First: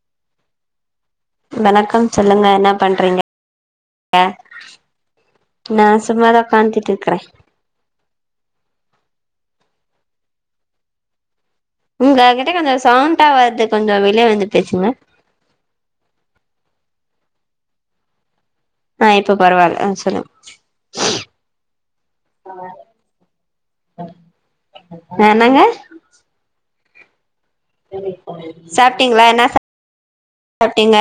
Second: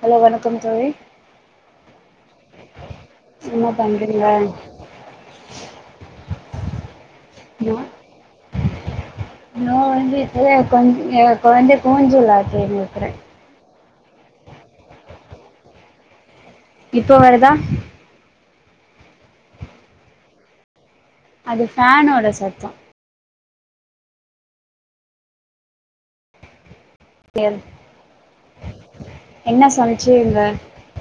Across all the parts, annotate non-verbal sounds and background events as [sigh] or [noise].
Hello வணக்கம் தோழி வணக்கம் சொல்லுங்க என்ன பண்றீங்க என்ன பண்றீங்க நா சும்மாதா உக்காந்துட்டு இருக்குற ஏ நா வந்து இப்பவே [inaudible] உங்க கிட்ட கொஞ்சோ சவுண்டா வருது கொஞ்சோ வெளிய வந்து பேசுங்க இப்போ வருதா ஆ இப்ப பரவால்ல அ சொல்லுங்க அது ஃபேனோட சத்தோ ஆ என்னங்க எல் சாப்டீங்களா என்ன சாப்டீங்க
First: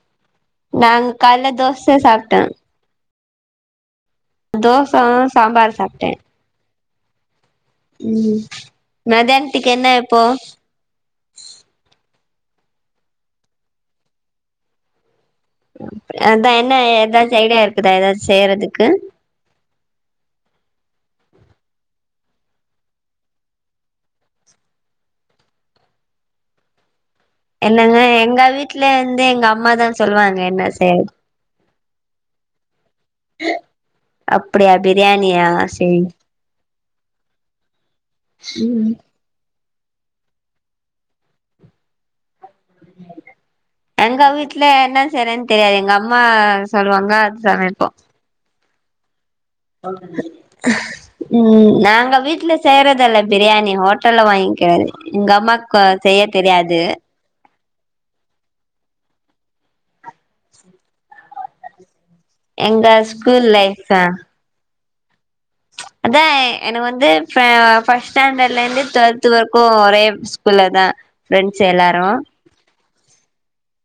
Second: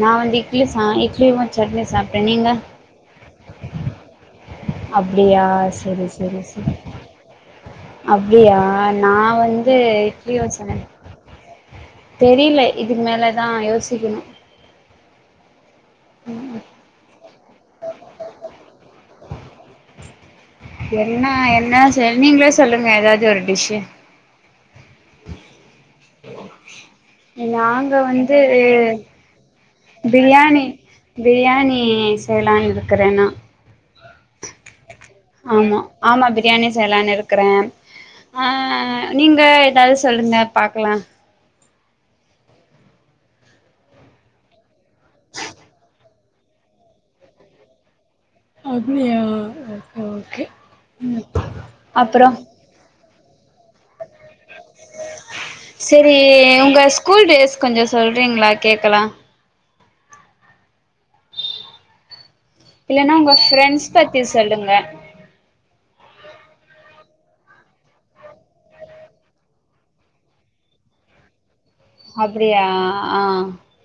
நா வந்தி இட்லி சா நாங்க இட்லியு வ கால்ல சட்னி தோச சாப்ட சாப்ட்டோ நீங்க தோச அப்டியா சாம்பார் சேரி சாப்ட்டே சேரி சேரி ம் அப்டியா நா மதியானத்துக்கு வந்து என்ன இப்போ இட்லி வெச்சொனே தெரல இதுக்கு மேலதா யோசிக்கணு அதா என்ன எதாச்சு ஐடியா இருக்குதா எதாச்சு செய்றதுக் க்கு என்ன என்ன சொல் நீங்களே சொல்லுங்க எதாவது ஒரு டிஷ்சு என்னங்க எங்க வீட்ல வந்து எங்க அம்மாதா சொல்வாங்க பிரியாணி என்ன செய் பிரியாணி செய்லான் க்கரனா அப்டியா எப் பிரியாணியா சேரி செய்லான் இருக்குற ஆ ம் நீங்க எதாவது சொல்லுங்க பாக்கலா எங்க வீட்ல என்ன செய்ரேன் தெரியாது எங்க அம்மா சொல்லுவாங்க அது சமைப்போ அப்டியா ஓகே ஓகே ம் நாங்க அப்புறோ வீட்ல செய்யுறதில்ல இப் பிரியாணி ஹோட்டல்ல வாங் கது எங்க அம்மாக்கு செய்ய தெரியாது கொஞ்ச சொல்றீங்களா கேக்கலா எங்க இல்லன்னா உங்க ஸ்கூல் லைஃப் ஃப்ரெண்ஸ் தா பத்தி சொல்லுங்க அதா எனக் வந்து ப ஃபஸ்டன்டேல இருந்து டுவெல்த் வரைக்கு ஒரே ஸ்கூல்ல த ப்ரெண்ட் அப்டியா ஆ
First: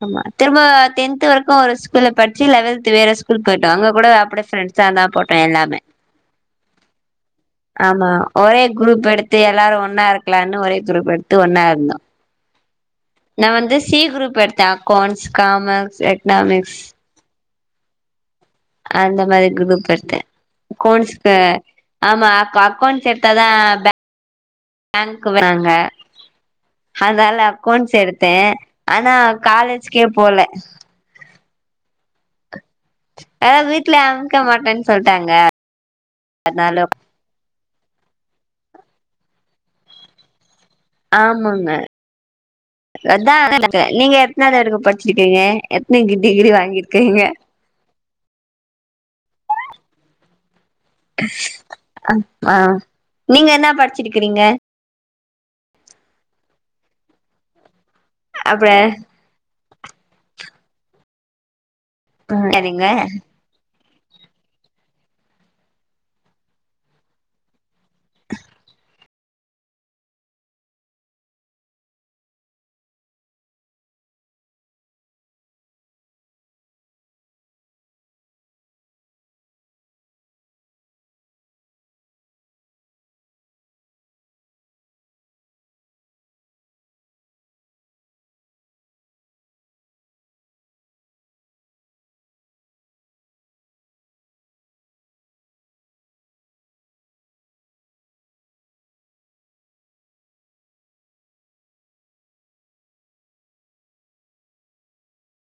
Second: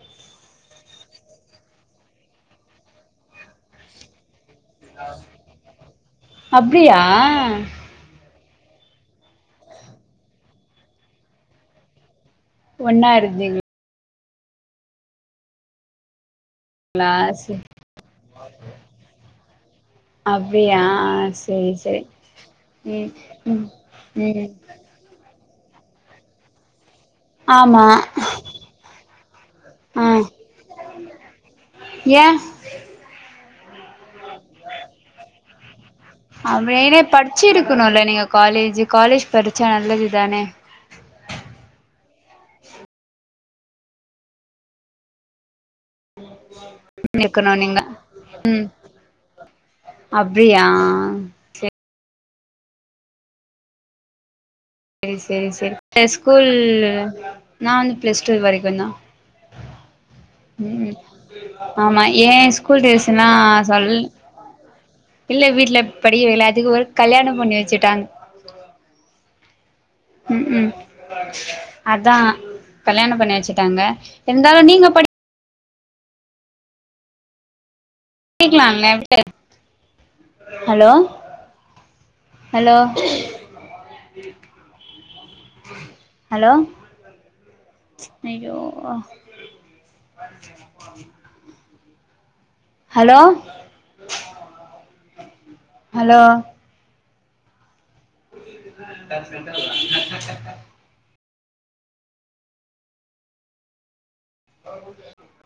ஆமா திரும்ப டென்த் வரைக்கு ஒரு ஸ்கூல்ல படிச்சு லெவெல்த் வேற ஸ்கூல் போயிட்டோ அங்க கூட அப்ப ஃப்ரண்ட்ஸா தா போட்டோ எல்லாமே அப்டியா ஆமா ஒரே குரூப் எடுத்து எல்லாரு ஒன்னா இருக்கலான் ஒரே குரூப் எடுத்து ஒன்னா இருந்தோ ஒன்னா நா இருந்தீங்களா வந்து சி குரூப் எடுத்த. அக்கேண்ஸ் காமஸ் எக்னாமிக்ஸ் க்ளாஸ் அந்த மாரி குரூப் எடுத்தே அப்டியா க்கோண்ஸ் க சரி சரி ஆமா அப்ப அக்கோண்ஸ் ம் எடுத்தாதா ம் பேங் ம் பேங்க் கூப்றாங்க அதனால ஆமா அக்கோன்ஸ் எடுத்தே ஆனா ஆ காலேஜ்க்கே போல ஏ ஏதா வித் வீட்ல அமய்க்க மாட்டே சொல்ட்டாங்க அதானால போ. காலேஜ் காலேஜ் படிச்ச நல்லது தானே ஆமாங்க அதா [unintelligible] நீங்க எத்தனவதுவரிக்கு படிச்சிருகீங்க எத்தனே டிகிரி வாங் உ இருக்கணு நீங்க ம் அப்டியியா ஆ நீங்க என்ன படிச்சிருகிங்க செரி செரி செரி இந்த ஸ்கூல் நா வந் ப்ளேஸ்டு அப்ப வரைகுத ம் ம் ஆமா ஏ ஸ்கூல் சரிங்க டேஸ்சுன்னா சொல் இல்ல வீட்டுல படி வேல அதிக கல்யாண பண்ணி வச்சுட்டாங்க ம் ம் அதா கல்யாண பண்ணி வச்சுட்டாங்க இருந்தாலு நீங்க படி க்கேலாலா ஹலோ ஹலோ ஹலோ ஐயோ ஆ ஹலோ ஹலோ ம் ஆ